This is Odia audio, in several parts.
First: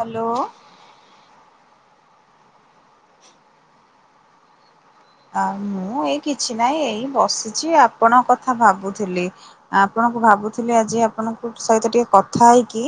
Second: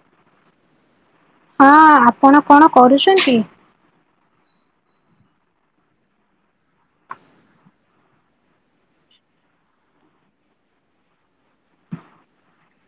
ହାଲୋ ହଁ ଆପଣ କଣ କରୁଛନ୍ତି? ଆ ମୁଁ ଏଇ କିଛି ନାଇଁ ଏଇ ବସିଚି ଆପଣଙ୍କ କଥା ଭାବୁଥିଲି ଆ ଆପଣଙ୍କୁ ଭାବୁଥିଲି ଆଜି ଆପଣଙ୍କୁ ସହିତ ଟିକେ କଥା ହେଇକି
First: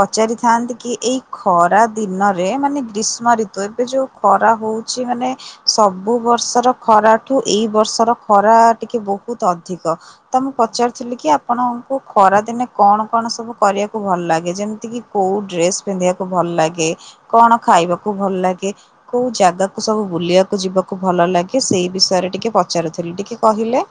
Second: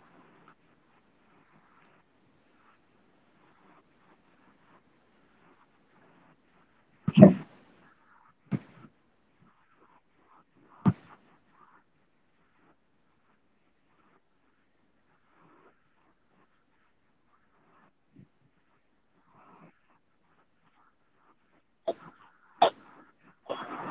ପଚାରିଥାନ୍ତି କି ଏଇ ଖରା ଦିନରେ ମାନେ ଗ୍ରୀଷ୍ମ ଋତୁ ଏବେ ଯୋଉ ଖରା ହୋଉଚି ମାନେ ସବୁବର୍ଷ ର୍ଷର ଖରାଠୁ ଏଇ ବର୍ଷର ଖରା ଟିକେ ବୋହୁତ ଅଧିକ ତ ମୁଁ ପଚାରୁିଥିଲି କି ଆପଣଙ୍କୁ ଖରାଦିନେ କଣ କଣ ସବୁ କରିବାକୁ ଭଲ ଲାଗେ ଯେମତି କିି କୋଉ ଡ୍ରେସ ପିନ୍ଧିବାକୁ ଭଲ ଲାଗେ କଣ ଖାଇବାକୁ ଭଲ ଲାଗେ କୋଉ ଜାଗାକୁ ସବୁ ବୁଲିବାକୁ ଯିବାକୁ ଭଲ ଲାଗ ଗେ ସେଇ ବିଷୟରେ ଟିକେ ପଚାରୁଥିଲି ଟିକେ କହିଲେ।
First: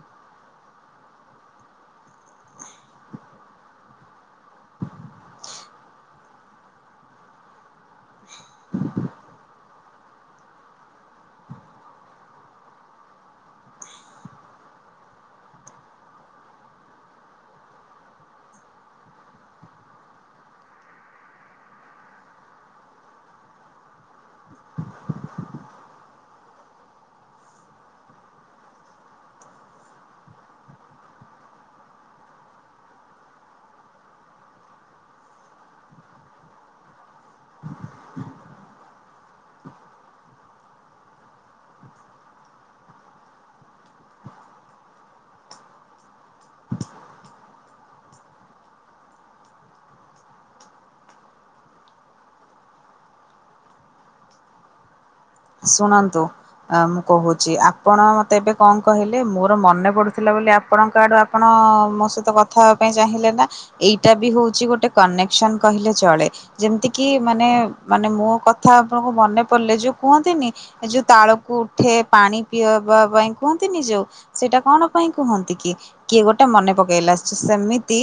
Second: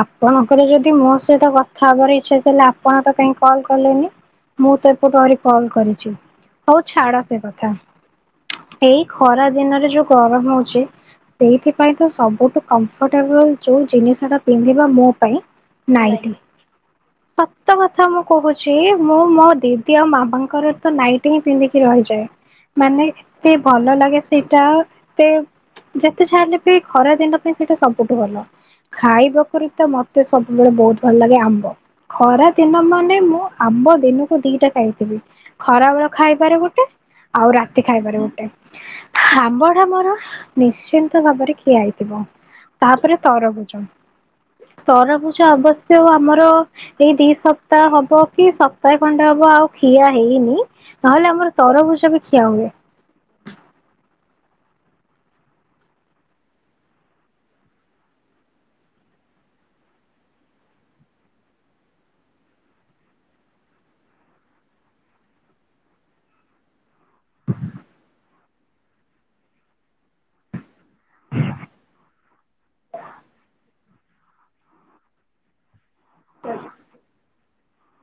ଆପଣଙ୍କର ଯଦି ମୋ ସହିତ କଥା ହବାର ଇଚ୍ଛା ଥିଲା ଆପଣ ତ କାଇଁ କଲ କଲେନି। ମୁଁ ତ ଏପଟୁ ଅଳି କଲ୍ କରିଚୁ ହୋଉ ଛାଡ ସେ କଥା ଏଇ ଖରା ଦିନରେ ଯୋଉ ଗରମ ହୋଉଛି ସେଇଥିପାଇଁ ତ ସବୁଠୁ କମ୍ଫର୍ଟେବଲ ଯୋଉ ଜିନିଷ ଟା ପିନ୍ଧିବା ମୋ ପାଇଁ ନାଇଟି ସତ କଥା ମୁଁ କୋହୁଚି ମୁଁ ମୋ ଦିଦି ଆଉ ମାମାଙ୍କର ତ ନାଇଟି ହିଁ ପିନ୍ଧିକି ରହିଯାଏ ମାନେ ଏତେ ଭଲ ଲାଗେ ସେଇଟା ସେ ଯେତେ ଯାହାହେଲେ ବି ଖରା ଦିନ ପାଇଁ ସେଇଟା ସବୁଠୁ ଭଲ ଖାଇବା ବିତ ମତେ ସବୁବେଳେ ବୋହୁତ ଭଲ ଲାଗେ ଆମ୍ବ ଖରାଦିନ ମାନେ ମୁଁ ଆମ୍ବ ଦିନକୁ ଦିଟା ଖାଇଥିବି ଖରାବେଳ ଖାଇବାରେ ଗୋଟେ ଆଉ ରାତି ଖାଇବାରେ ଗୋଟେ ଆମ୍ବଟା ମୋର ନିଶ୍ଚିନ୍ତ ଭାବରେ ଖିଆ ହେଇଥିବ ତାପରେ ତରଭୁଜ। ତରଭୁଜ ଅବଶ୍ୟ ଆମର ଏଇ ଦି ସପ୍ତାହ ହବ କି ସପ୍ତାହେ ଖଣ୍ଡେ ହବ ଆଉ ଖିଆ ହେଇନି ନହେଲେ ଆମର ତରଭୁଜ ବି ଖିଆହୁଏ। ଶୁଣନ୍ତୁ ଆ ମୁଁ କୋହୁଚି ଆପଣ ମତେ ଏବେ କଣ କହିଲେ ମୋର ମନେ ପଡୁଥିଲା ବୋଲି ଆପଣଙ୍କ ଆଡୁ ଆପଣ ମୋ ସହିତ କଥା ହେବା ପାଇଁ ଚାହିଁଲେ ନା ଏଇଟା ବି ହୋଉଚି ଗୋଟେ କନେକ୍ସନ କହିଲେ ଚଳେ ଯେମତି କିି ମାନେ ମାନେ ମୋ କଥା ଆପଣଙ୍କୁ ମନେ ପଡିଲେ ଯୋଉ କୁହ ନ୍ତିନି ଏ ଯୋଉ ତାଳକୁ ଉଠେ ପାଣି ପିଅବା ପାଇଁ କୁହନ୍ତିନି ଯୋଉ ସେଇଟା କଣ ପାଇଁ କୁହନ୍ତି କି କିଏ ଗୋଟେ ମନେ ପକେଇଲା ସ୍ ସେମି ତି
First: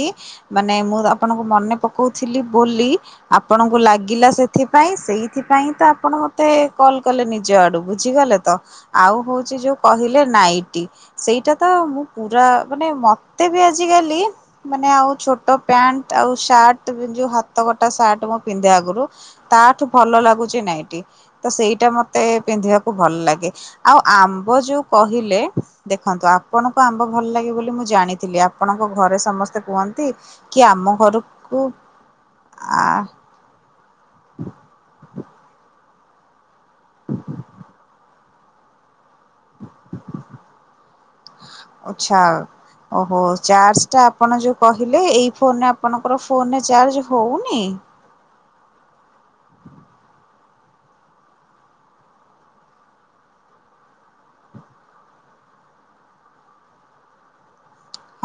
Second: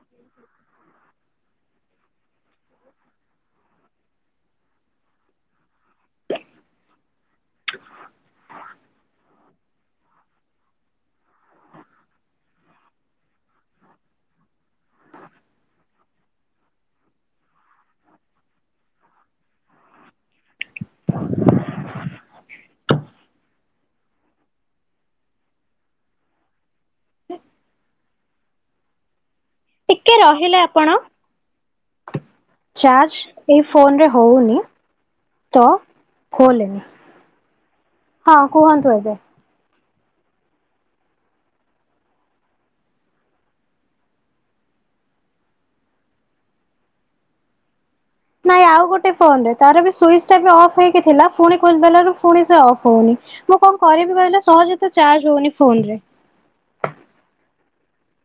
ମାନେ ମୋର ଆପଣଙ୍କୁ ମନେ ପକୋଉଥିଲି ବୋଲି ଆପଣଙ୍କୁ ଲାଗିଲା ସେଥିପାଇଁ ସେଇଥିପାଇଁ ତ ଆ ଆପଣ ମତେ କଲ କଲେ ନିଜ ଆଡୁ ବୁଝିଗଲେ ତ ଆଉ ହୋଉଚି ଯୋଉ କହିଲେ ନାଇଟି ସେଇଟା ତ ମୁଁ ପୁରା ମାନେ ମତେ ବି ଆଜିିକାଲି ମାନେ ଆଉ ଛୋଟ ପ୍ୟାଣ୍ଟ୍ ଆଉ ସାର୍ଟ୍ ଯୋଉ ହାତ ଗୋଟା ସାର୍ଟ ମୁଁ ପିନ୍ଧେ ଆଗରୁ ତାଠୁ ଭଲ ଲାଗୁଚି ନାଇଟି ତ ସେଇ ସେଟା ମତେ ପିନ୍ଧିବାକୁ ଭଲ ଲାଗେ ଆଉ ଆମ୍ବ ଯୋଉ କହିଲେ ଦେଖନ୍ତୁ ଆପଣଙ୍କୁ ଆମ୍ବ ଭଲ ଲାଗେ ବୋଲି ମୁଁ ଜାଣିଥିଲି ଆପଣଙ୍କ ଘରେ ସମସ୍ ସ୍ତେ କୁହନ୍ତି ଟିକେ ରହିଲେ କି ଆପଣ। ଆମ ଘରକୁ ଆ ଫୋନରେ ହୋଉନି ତ ଖୋଲେନି ହଁ କୁହନ୍ତୁ ଏବେ। ଆଛା ଓହୋ ଚାର୍ଜଟା ଆପଣ ଯୋଉ କହିଲେ ଏଇ ଫୋନରେ ଆପଣଙ୍କର ଫୋନରେ ଚାର୍ଜ ହୋଉନି? ନାଇଁ ଆଉ ଗୋଟେ ଫୋନରେ ତାର ବି ସୁଇଚଟା ବି ଅଫ ହେଇକି ଥିଲା ଫୁଣି ଖୋଲି ଦେଲାରୁ ଫୁଣି ସେ ଅଫ ହୋଉନି ମୁଁ କଣ କରିବି କହିଲେ ସହଜେ ତ ଚାର୍ଜ ହୋଉନି ଫୋନରେ।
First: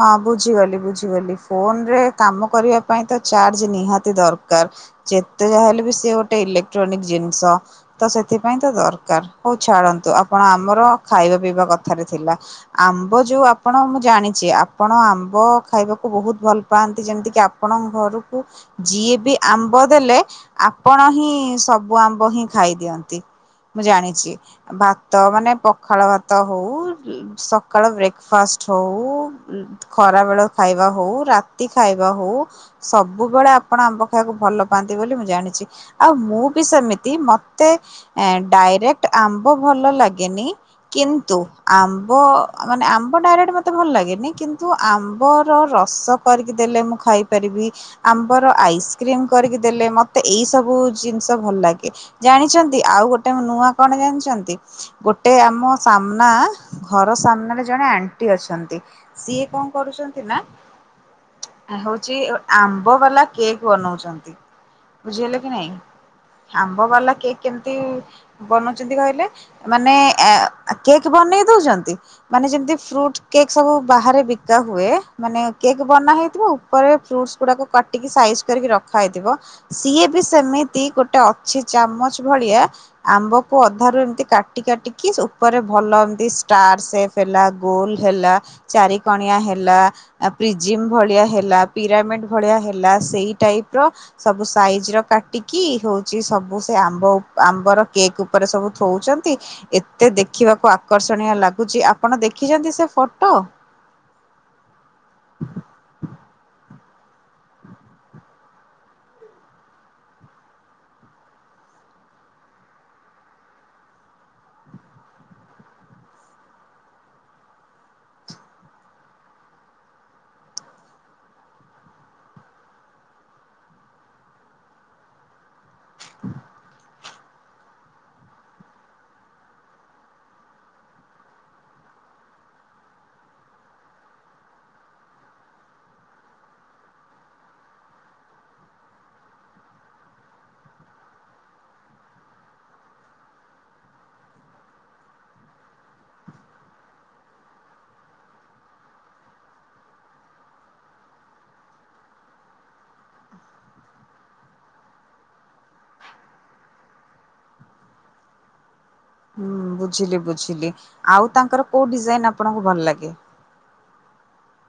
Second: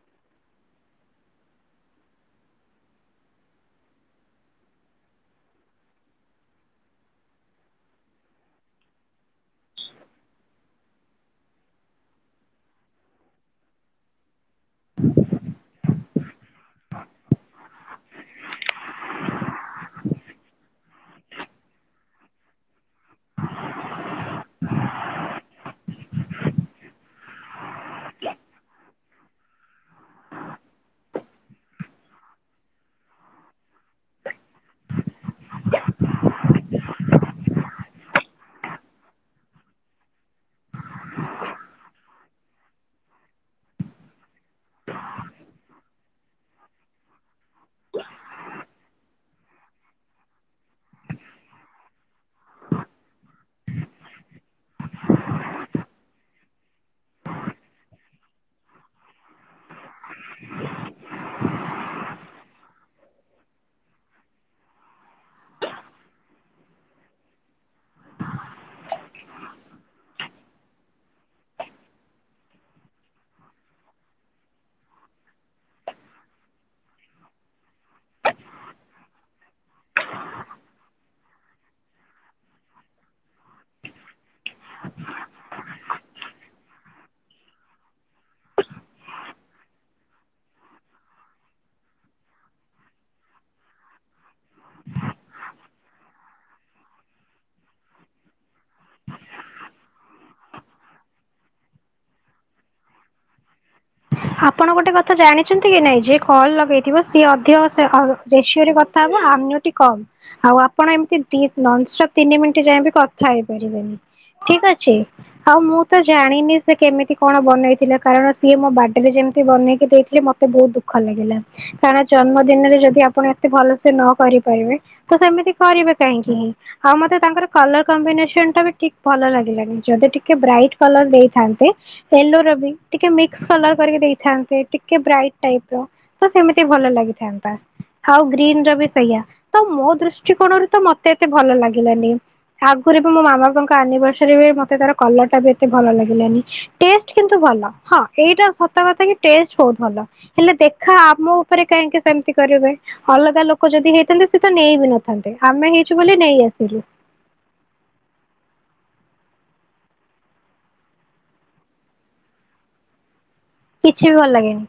ହଁ ବୁଝିଗଲି ବୁଝିଗଲି ଫୋନରେ କାମ କରିବା ପାଇଁ ତ ଚାର୍ଜ ନିହାତି ଦରକାର ଯେତେ ଯାହା ହେଲେ ବି ସିଏ ଗୋଟେ ଇଲେକ୍ଟ୍ରୋନିକ ଜିନିଷ ତ ସେଥିପାଇଁ ତ ଦରକାର ହୋଉ ଛାଡ଼ନ୍ତୁ ଆପଣ ଆମର ଖାଇବା ପିଇବା କଥାରେ ଥିଲା ଆମ୍ବ ଯୋଉ ଆପଣ ମୁଁ ଜାଣିଚି ଆ ଆପଣ ଆମ୍ବ ଖାଇବାକୁ ବୋହୁତ ଭଲ ପାଆନ୍ତି ଯେମିତି କିି ଆପଣଙ୍କ ଘରକୁ ଯିଏ ବି ଆମ୍ବ ଦେଲେ ଆପଣ ହିଁ ସବୁ ଆମ୍ବ ହିଁ ଖାଇଦିଅନ୍ତି ମୁଁ ଜାଣିଛି ଭାତ ମାନେ ପଖାଳ ଭାତ ହୋଉ ସକାଳ ବ୍ରେକଫାଷ୍ଟ୍ ହୋଉ ଖରାବେଳ ଖାଇବା ହୋଉ ରାତି ଖାଇବା ହୋଉ ସବୁବେଳେ ଆପଣ ଆମ୍ବ ଖାଇବାକୁ ଭଲ ପାଆନ୍ତି ବୋଲି ମୁଁ ଜାଣିଚି ଆଉ ମୁଁ ବି ସେମିତି ମତେ ଏଁ ଡାଇରେକ୍ଟ ଆମ୍ବ ଭଲ ଲାଗେନି କିନ୍ତୁ ଆମ୍ବ ମାନେ ଆମ୍ବ ଡାଇରେକ୍ଟ୍ ମତେ ଭଲ ଲାଗେନି କିନ୍ତୁ ଆମ୍ବର ରସ କରି ଦେଲେ ମୁଁ ଖାଇପାରିବି ଆମ୍ବର ଆଇସ୍କ୍ରିମ୍ କରିକି ଦେଲେ ମତେ ଏଇସବୁ ଜିନିଷ ଭଲ ଲାଗେ ଜାଣିଚନ୍ତି ଆଉ ଗୋଟେ ନୂଆ କଣ ଜାଣଚନ୍ତି ଗୋଟେ ଆମ ସାମ୍ନା ଘର ସାମ୍ନାରେ ଜଣେ ଆଣ୍ଟି ଅଛନ୍ତି। ସିଏ କଣ କରୁଚଚନ୍ତି ନା ଆ ହୋଉଚି ଆମ୍ବ ବାଲା କେକ୍ ବନୋଉଚନ୍ତି ବୁଝି ହେଲେ କି ନାଇଁ ଆମ୍ବ ବାଲା କେକ୍ କେମତି ବନୋଉଚନ୍ତି କହିଲେ ମାନେ ଏଁ କେକ୍ ବନେଇ ଦୋଉଚନ୍ତି ମାନେ ଯେମତି ଫ୍ରୁଟ୍ କେକ୍ ସବୁ ବାହାରେ ବିକା ହୁଏ ମାନେ କେକ୍ ବନା ହେଇଥିବ ଉପରେ ଫ୍ରୁଟସ୍ ଗୁଡାକୁ କାଟିକି ସାଇଜ କରିକି ରଖା ହେଇଥିବ ସିଏ ବି ସେମିତି ଗୋଟେ ଅଛି ଚାମଚ ଭଳିଆ ଆମ୍ବକୁ ଅଧାରୁ ଏମତି କାଟି କାଟିକି ଉପରେ ଭଲ ଏମତି ଷ୍ଟାର୍ ସେପ୍ ହେଲା ଗୋଲ ହେଲା ଚାରିିକଣିଆ ହେଲା ଆଉ ପ୍ରିଜିମ୍ ଭଳିଆ ହେଲା ପିରାମିଡ୍ ଭଳିଆ ହେଲା ସେଇ ଟାଇପର ସବୁ ସାଇଜର କାଟିି କି ହଉଛି ସବୁ ସେ ଆମ୍ବ ଆମ୍ବର କେକ୍ ଉପରେ ସବୁ ଥଉଛନ୍ତି ଏତେ ଦେଖିବାକୁ ଆକର୍ଷଣୀୟ ଲାଗୁଛି ଆପଣ ଦେଖିଛନ୍ତି ସେ ଫଟୋ ଆପଣ ଗୋଟେ କଥା ଜାଣିଛନ୍ତି କି ନାଇଁ ଯେ କଲ ଲଗେଇଥିବ ସିଏ ଅଧିକ ରେସିଓରେ କଥା ହବ ଅନ୍ୟଟି କମ୍ ଆଉ ଆପଣ ଏମତି ନପ୍ ତିନି ମିନିଟ ଯାଇ କଥା ହେଇପାରିବେନି ଠିକ ଅଛି ଆଉ ମୁଁ ତ ଜାଣିନି ସେ କେମିତି କଣ ବନେଇଥିଲା କାରଣ ସିଏ ମୋ ଯେମିତି ବନେଇକି ଦେଇଥିଲେ ମତେ ବହୁତ ଦୁଃଖ ଲାଗିଲା କାରଣ ଜନ୍ମ ଦିନରେ ଯଦି ଆପଣ ଏତେ ଭଲ ସେ ନ କରିପାରିବେ ତ ସେମତି କରିବେ କାହିଁକି ହିଁ ଆଉ ମତେ ତାଙ୍କର କଲର କମ୍ବିନେସନ ଟା ବିିକ ଭଲ ଲାଗିଲାନି ଯଦି ଟିକେ ବ୍ରାଇଟ୍ କଲର ଦେଇଥାନ୍ତେ ୟେଲୋ ର ବି ଟିକେ ମିକ୍ସ ଦେଇଥାନ୍ତେ ଟିକେ ବ୍ରାଇଟ ର ତ ସେମିତି ଭଲ ଲାଗିଥାନ୍ତା ଆଉ ଗ୍ରୀନ ର ବି ସେଇଆ ତ ମୋ ଦୃଷ୍ଟିକୋଣରୁ ତ ମତେ ଏତେ ଭଲ ଲାଗିଲାନି ଆଗରୁ ବି ମୋ ମାମ ବାପାଭରୀ ମତେ ତ ଟାତ ଭଲ ଲାଗିଲାନ କି ଭଲ ହଁ ଏଇଟା କଥା କି ଟଷ୍ଟ ବହୁତ ଭଲ ହେଲେ ଦେଖା ଆମ ଉପରେ କାହିଁକି ସେମତି କରିବେ ଅଲଗା ଲୋକ ଯଦି ହେଇଥାନ୍ତେ ସେ ତ ନେଇ ବି ନଥାନ୍ତେ ଆମେ ହେଇଛୁ ବୋଲି ନେଇ ଆସିଲୁ। ହୁଁ ବୁଝିଲି ବୁଝିଲି ଆଉ ତାଙ୍କର କୋଉ ଡିଜାଇନ ଆପଣଙ୍କୁ ଭଲ ଲାଗେ? କିଛି ବି ଭଲ ଲାଗେନି।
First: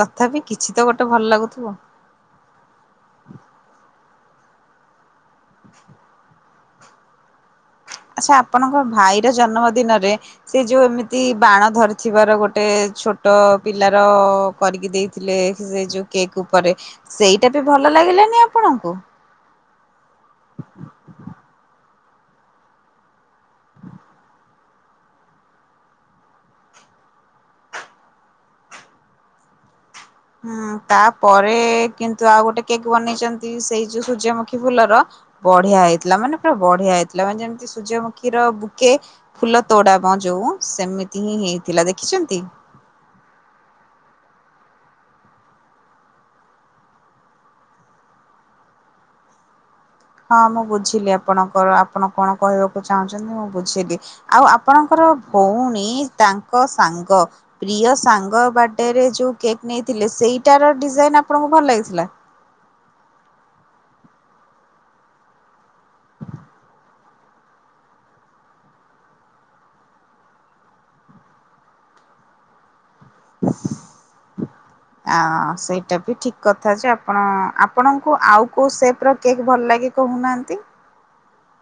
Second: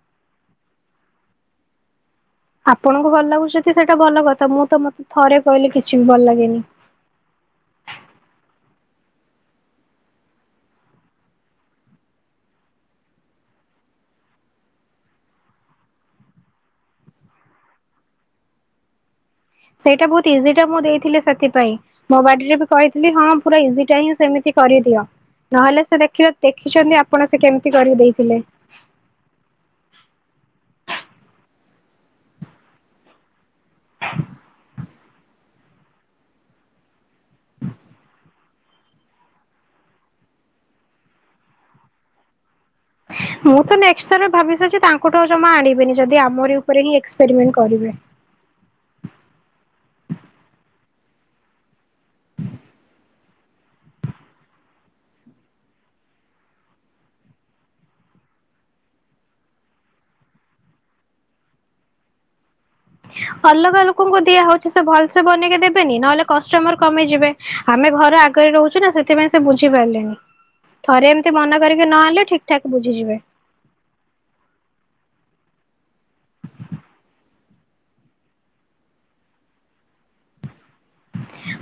ତଥାପି କିଛି ତ ଗୋଟେ ଭଲ ଲାଗୁଥିବ। ଆପଣଙ୍କୁ ଭଲ ଲାଗୁ ସତି ସେଟା ଟା ଭଲ କଥା ମୁଁ ତ ମତେ ଥରେ କହିଲେ କିଛି ବି ଭଲ ଲାଗେନି। ଆଚ୍ଛା ଆପଣଙ୍କ ଭାଇର ଜନ୍ମ ଦିନରେ ସେ ଯୋଉ ଏମିତି ବାଣ ଧରିଥିବାର ଗୋଟେ ଛୋଟ ପିଲାର କରିକି ଦେଇଥିଲେ ସେ ଯୋଉ କେକ୍ ଉପରେ ସେଇଟା ବି ଭଲ ଲାଗିଲାନି ଆପଣଙ୍କୁ? ସେଇଟା ବହୁ ତିଜି ଟା ମୁଁ ଦେଇଥିଲେି ସେଥିପାଇଁ ମୋ ବାଡ଼ିରେ ବି କହିଥିଲି ହଁ ପୁରା ଇଜିଟା ହିଁ ସେମିତି କରିଦିଅ ନହେଲେ ସେ ଦେଖ ଦେଖିଛନ୍ତି ଆପଣ ସେ କେମିତି କରି ଦେଇଥିଲେ। ହୁଁ ତାପରେ କିନ୍ତୁ ଆଉ ଗୋଟେ କେକ୍ ବନେଇଛନ୍ତି ସେଇ ଯୋଉ ସୂର୍ଯ୍ୟମୁଖୀ ଫୁଲର ବଢିଆ ହେଇଥିଲା ମାନେ ପୁରା ବଢିଆ ହେଇଥିଲା ମାନେ ଯେମିତି ସୂର୍ଯ୍ୟମୁଖୀର ବୁକେ ଫୁଲ ତୋଡାମ ଯୋଉ ସେମିତି ହିଁ ହେଇଥିଲା ଦେଖିଛନ୍ତି? ମୁଁ ତ ନେକ୍ସଟ୍ ଥର ଭାବି ସାରିଛି ତାଙ୍କଠୁ ଜମା ଆଣିବିନି। ଯଦି ଆମରି ଉପରେ ହିଁ ଏକ୍ସପେରିମେଣ୍ଟ କରିବେ। ହଁ ମୁଁ ବୁଝିଲି ଆପଣଙ୍କର ଆପଣ କଣ କହିବାକୁ ଚାହୁଁଛନ୍ତି ମୁଁ ବୁଝିଲି ଆଉ ଆପଣଙ୍କର ଭଉଣୀ ତାଙ୍କ ସାଙ୍ଗ ପ୍ରିୟ ସାଙ୍ଗ ବାର୍ଥଡେରେ ଯୋଉ କେକ୍ ନେଇଥିଲେ ସେଇଟାର ଡିଜାଇନ ଆପଣଙ୍କୁ ଭଲ ଲାଗିଥିଲା? ଅଲଗା ଲୋକଙ୍କୁ ଦିଆ ହଉଛି ସେ ଭଲ ସେ ବନେଇକି ଦେବେନି ନହେଲେ କଷ୍ଟମର କମେଇଯିବେ ଆମେ ଘର ଆଗରେ ରହୁଛୁ ନା ସେଥିପାଇଁ ସେ ବୁଝି ପାରିଲେନି ଥରେ ଏମିତି ମନ କରିକି ନହେଲେ ଠିକ ଠାକ ବୁଝ ହଁ ସେଇ ସେଇଟା ବି ଠିକ କଥା ଯେ ଆପଣ ଆପଣଙ୍କୁ ଆଉ କୋଉ ସେପ ର କେକ୍ ଭଲ ଲାଗେ କହୁନାହାନ୍ତି।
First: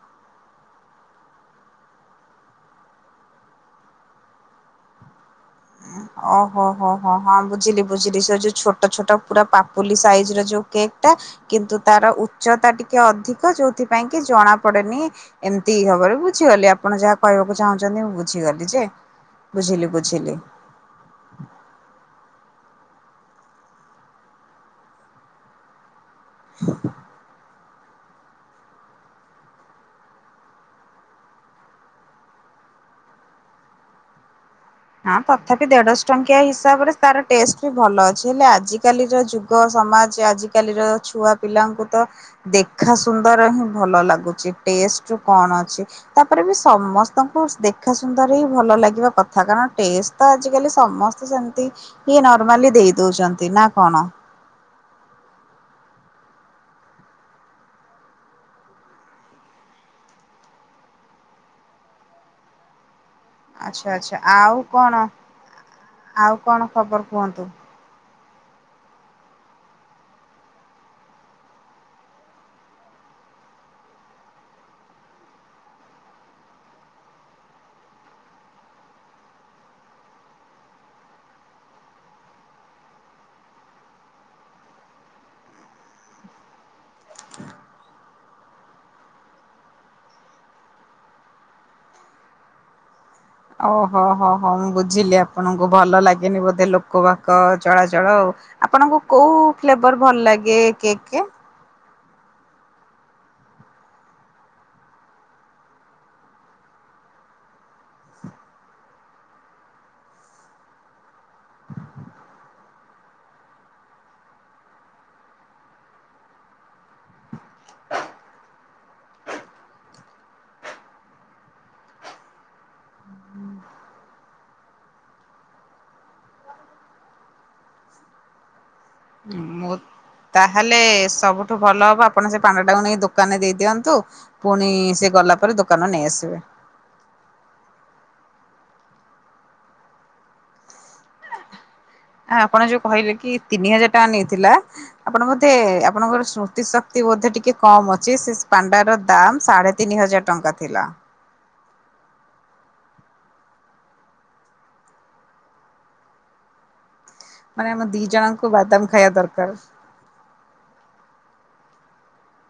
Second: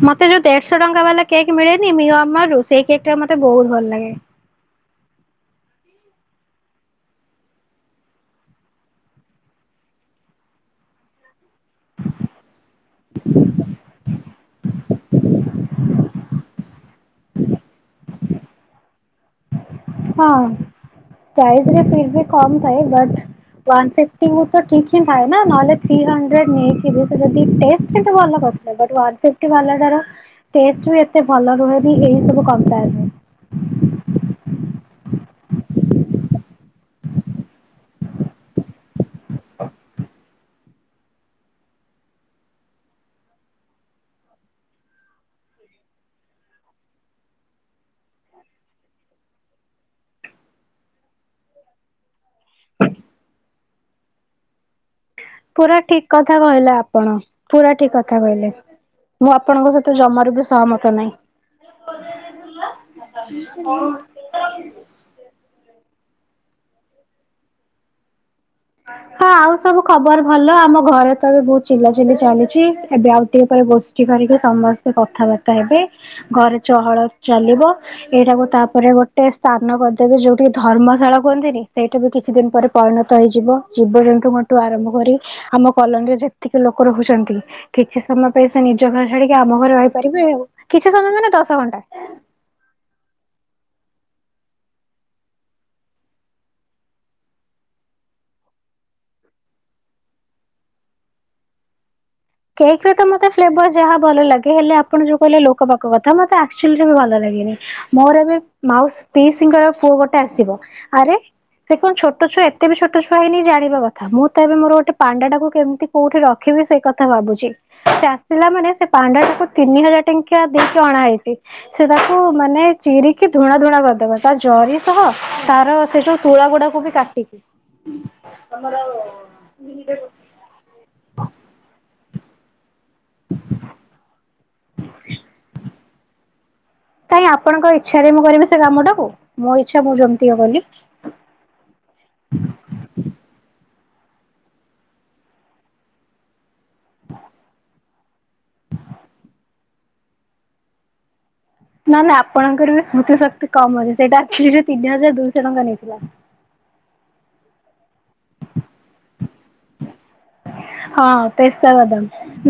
ମତେ ଯୋଉ ଦେଢଶହ ଟଙ୍କା ବାଲା କେକ୍ ମିଳେନି ମି ଅମର ରୁ ସେଇ କେକ୍ ଟା ମତେ ବହୁତ ଭଲ ଲାଗେ। ଓହୋ ହୋ ହୋ ହଁ ବୁଝିଲି ବୁଝିଲି ସେ ଯୋଉ ଛୋଟ ଛୋଟ ପୁରା ପାପୁଲି ସାଇଜ ର ଯୋଉ କେକ୍ ଟା କିନ୍ତୁ ତାର ଉଚ୍ଚତା ଟିକେ ଅଧିକ ଯୋଉଥିପାଇଁ କି ଜଣା ପଡେନି ଏମିତି ହବନ ବୁଝିଗଲି ଆପଣ ଯାହା କହିବାକୁ ଚାହୁଁଛନ୍ତି ମୁଁ ବୁଝିଗଲି ଯେ ବୁଝିଲି ବୁଝିଲି। ସାଇଜରେ ଫିର୍ବି କମ୍ ଥାଏ ବଟ ୱାନ୍ ଫିଫଟିକୁ ତ ଠିକ ହିଁ ଥାଏନା ନହେଲେ ଥ୍ରୀ ହଣ୍ଡ୍ରେଡ ନେଇଥିବେ ସେ ଯଦି ଟେଷ୍ଟ ହେତେ ଭଲ କରିଥିଲେ। ବୁଟ ୱାନ ଫିଫ୍ଟୀ ବାଲାଟାର ଟେଷ୍ଟ ବି ଏତେ ଭଲ ରହୁନି ଏହି ସବୁ କମ୍ପେୟାରରେ। ହଁ ତଥାପି ଦେଢଶହ ଟଙ୍କିଆ ହିସାବରେ ତାର ଟେଷ୍ଟ ବି ଭଲ ଅଛି ହେଲେ ଆଜିକାଲିର ଯୁଗ ସମାଜ ଆଜିକାଲିର ଛୁଆ ପିଲାଙ୍କୁ ତ ଦେଖା ସୁନ୍ଦର ହିଁ ଭଲ ଲାଗୁଛି ଟେଷ୍ଟ କଣ ଅଛି ତାପରେ ବି ସମସ୍ତଙ୍କୁ ଦେଖା ସୁନ୍ଦର ହିଁ ଭଲ ଲାଗିବା କଥା କାରଣ ତ ଆଜିକାଲି ସମସ୍ତେ ସେମତି ଇଏ ନର୍ମାଲି ଦେଇ ଦଉଛନ୍ତି ନା କଣ? ପୁରା ଠିକ କଥା କହିଲା ଆପଣ ପୁରା ଠିକ କଥା କହିଲେ ମୁଁ ଆପଣଙ୍କ ସହିତ ଜମାରୁ ବି ସହମତ ନାହିଁ। ଆଚ୍ଛା ଆଛା ଆଉ କଣ? ଆଉ କଣ ଖବର କୁହନ୍ତୁ? ହଁ ଆଉ ସବୁ ଖବର ଭଲ ଆମ ଘରେ ତ ଏବେ ବହୁତ ଚିଲା ଚିଲି ଚାଲିଛି। ଏବେ ଆଉ ଟିକେ ପରେ ଗୋଷ୍ଠୀ କରିକି ସମସ୍ତେ କଥାବାର୍ତ୍ତା ହେବେ ଘରେ ଚହଳ ଚାଲିବ ଏଇଟାକୁ ତାପରେ ଗୋଟେ ସ୍ଥାନ କରିଦେବେ ଯୋଉଠିକି ଧର୍ମଶାଳ କୁହନ୍ତିନି ସେଇଟା ବି କିଛି ଦିନ ପରେ ପରିଣତ ହେଇଯିବ। ଯିବ ଜୀବଜନ୍ତୁଙ୍କଠୁ ଆରମ୍ଭ କରି ଆମ କଲୋନୀରେ ଯେତିକି ଲୋକ ରହୁଛନ୍ତି କିଛି ସମୟ ପାଇଁ ସେ ନିଜ ଘର ଛାଡିକି ଆମ ଘରେ ରହିପାରିବେ ଆଉ କିଛି ସମୟ ମ ଦଶ ଘଣ୍ଟା। ଓହୋ ହୋ ହୋ ମୁଁ ବୁଝିଲି ଆପଣଙ୍କୁ ଭଲ ଲାଗେନି ବୋଧେ ଲୋକ ଭାକ ଚଳାଚଳ ଆଉ ଆପଣଙ୍କୁ କୋଉ ଫ୍ଲେଭର ଭଲ ଲାଗେ କେକ୍? କେକ୍ ରେ ତ ମତେ ଫ୍ଲେଭର ଯାହା ଭଲ ଲାଗେ ହେଲେ ଆପଣ ଯୋଉ କହିଲେ ଲୋକ ପାଖ କଥା ମତେ ଆକ୍ଚୁଲିରେ ଭଲ ଲାଗେନି ମୋର ଏବେ ମାଉସ ପିଙ୍କର ପୁଅ ଗୋଟେ ଆସିବ ଆରେ ସେ କଣ ଛୋଟ ଛୁଆ ଏତେ ବି ଛୋଟ ଛୁଆ ହେଇନି ଜାଣିବା କଥା ମୁଁ ତ ଏବେ ମୋର ଗୋଟେ ପାଣ୍ଡା ଟାକୁ କେମିତି କୋଉଠି ରଖିବି ସେ କଥା ଥା ଭାବୁଛି ସେ ଆସିଲା ମାନେ ସେ ପାଣ୍ଡାଟିକୁ ତିନି ହଜାର ଟଙ୍କିଆ ଦେଇକି ଅଣା ହେଇଛି ସେ ତାକୁ ମାନେ ଚିରିକି ଧୂଣା ଧୁଣା କରିଦବା ତା ଜରି ସହ ତାର ସେ ଯୋଉ ତୁଳା ଗୁଡାକୁ ବି କାଟିକି। ମୁଁ ତାହେଲେ ସବୁଠୁ ଭଲ ହବ। ଆପଣ ସେ ପାଣ୍ଡ ଟାକୁ ନେଇ ଦୋକାନରେ ଦେଇ ଦିଅନ୍ତୁ। ପୁଣି ସେ ଗଲା ପରେ ଦୋକାନ ନେଇଆସିବେ କାଇହିଁ ଆପଣଙ୍କ ଇଚ୍ଛାରେ ମୁଁ କରିବି ସେ କାମ ଟାକୁ ମୋ ଇଚ୍ଛା ମୁଁ ଯେମିତି ହ ବୋଲି ଆପଣ ଯୋଉ କହିଲେ କି ତିନି ହଜାର ା ନେଇଥିଲା ଆପଣ ବୋଧେ ଆପଣଙ୍କର ସ୍ମୃତି ଶକ୍ତି ବୋଧେ ଟିକେ କମ ଅଛି ସେ ପାଣ୍ଡ ର ଦାମ ସାଢେ ତିନି ହଜାର ଟଙ୍କା ଥିଲା। ନା ନା ଆପଣଙ୍କର ବି ସ୍ମୃତି ଶକ୍ତି କମ ଅଛି ସେଇଟାଚ ତିନି ହଜାର ଦୁଇଶହ ଟଙ୍କା ନେଇଥିଲା। ମାନେ ଆମ ଦି ଜଣଙ୍କୁ ବାଦାମ ଖାଇବା ଦରକାର ହଁ ତୋ ବାଦାମ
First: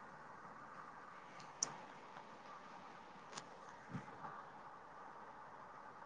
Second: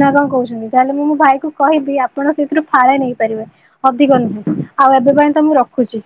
ନା କଣ କହୁଛନ୍ତି ତାହେଲେ ମୁଁ ମୋ ଭାଇ କ କହିବି ଆପଣ ସେଥିରୁ ଫାଳେ ନେଇପାରିବେ ଅଧିକ ନୁହେଁ ଆଉ ଏବେ ପାଇଁ ତ ମୁଁ ରଖୁଛି।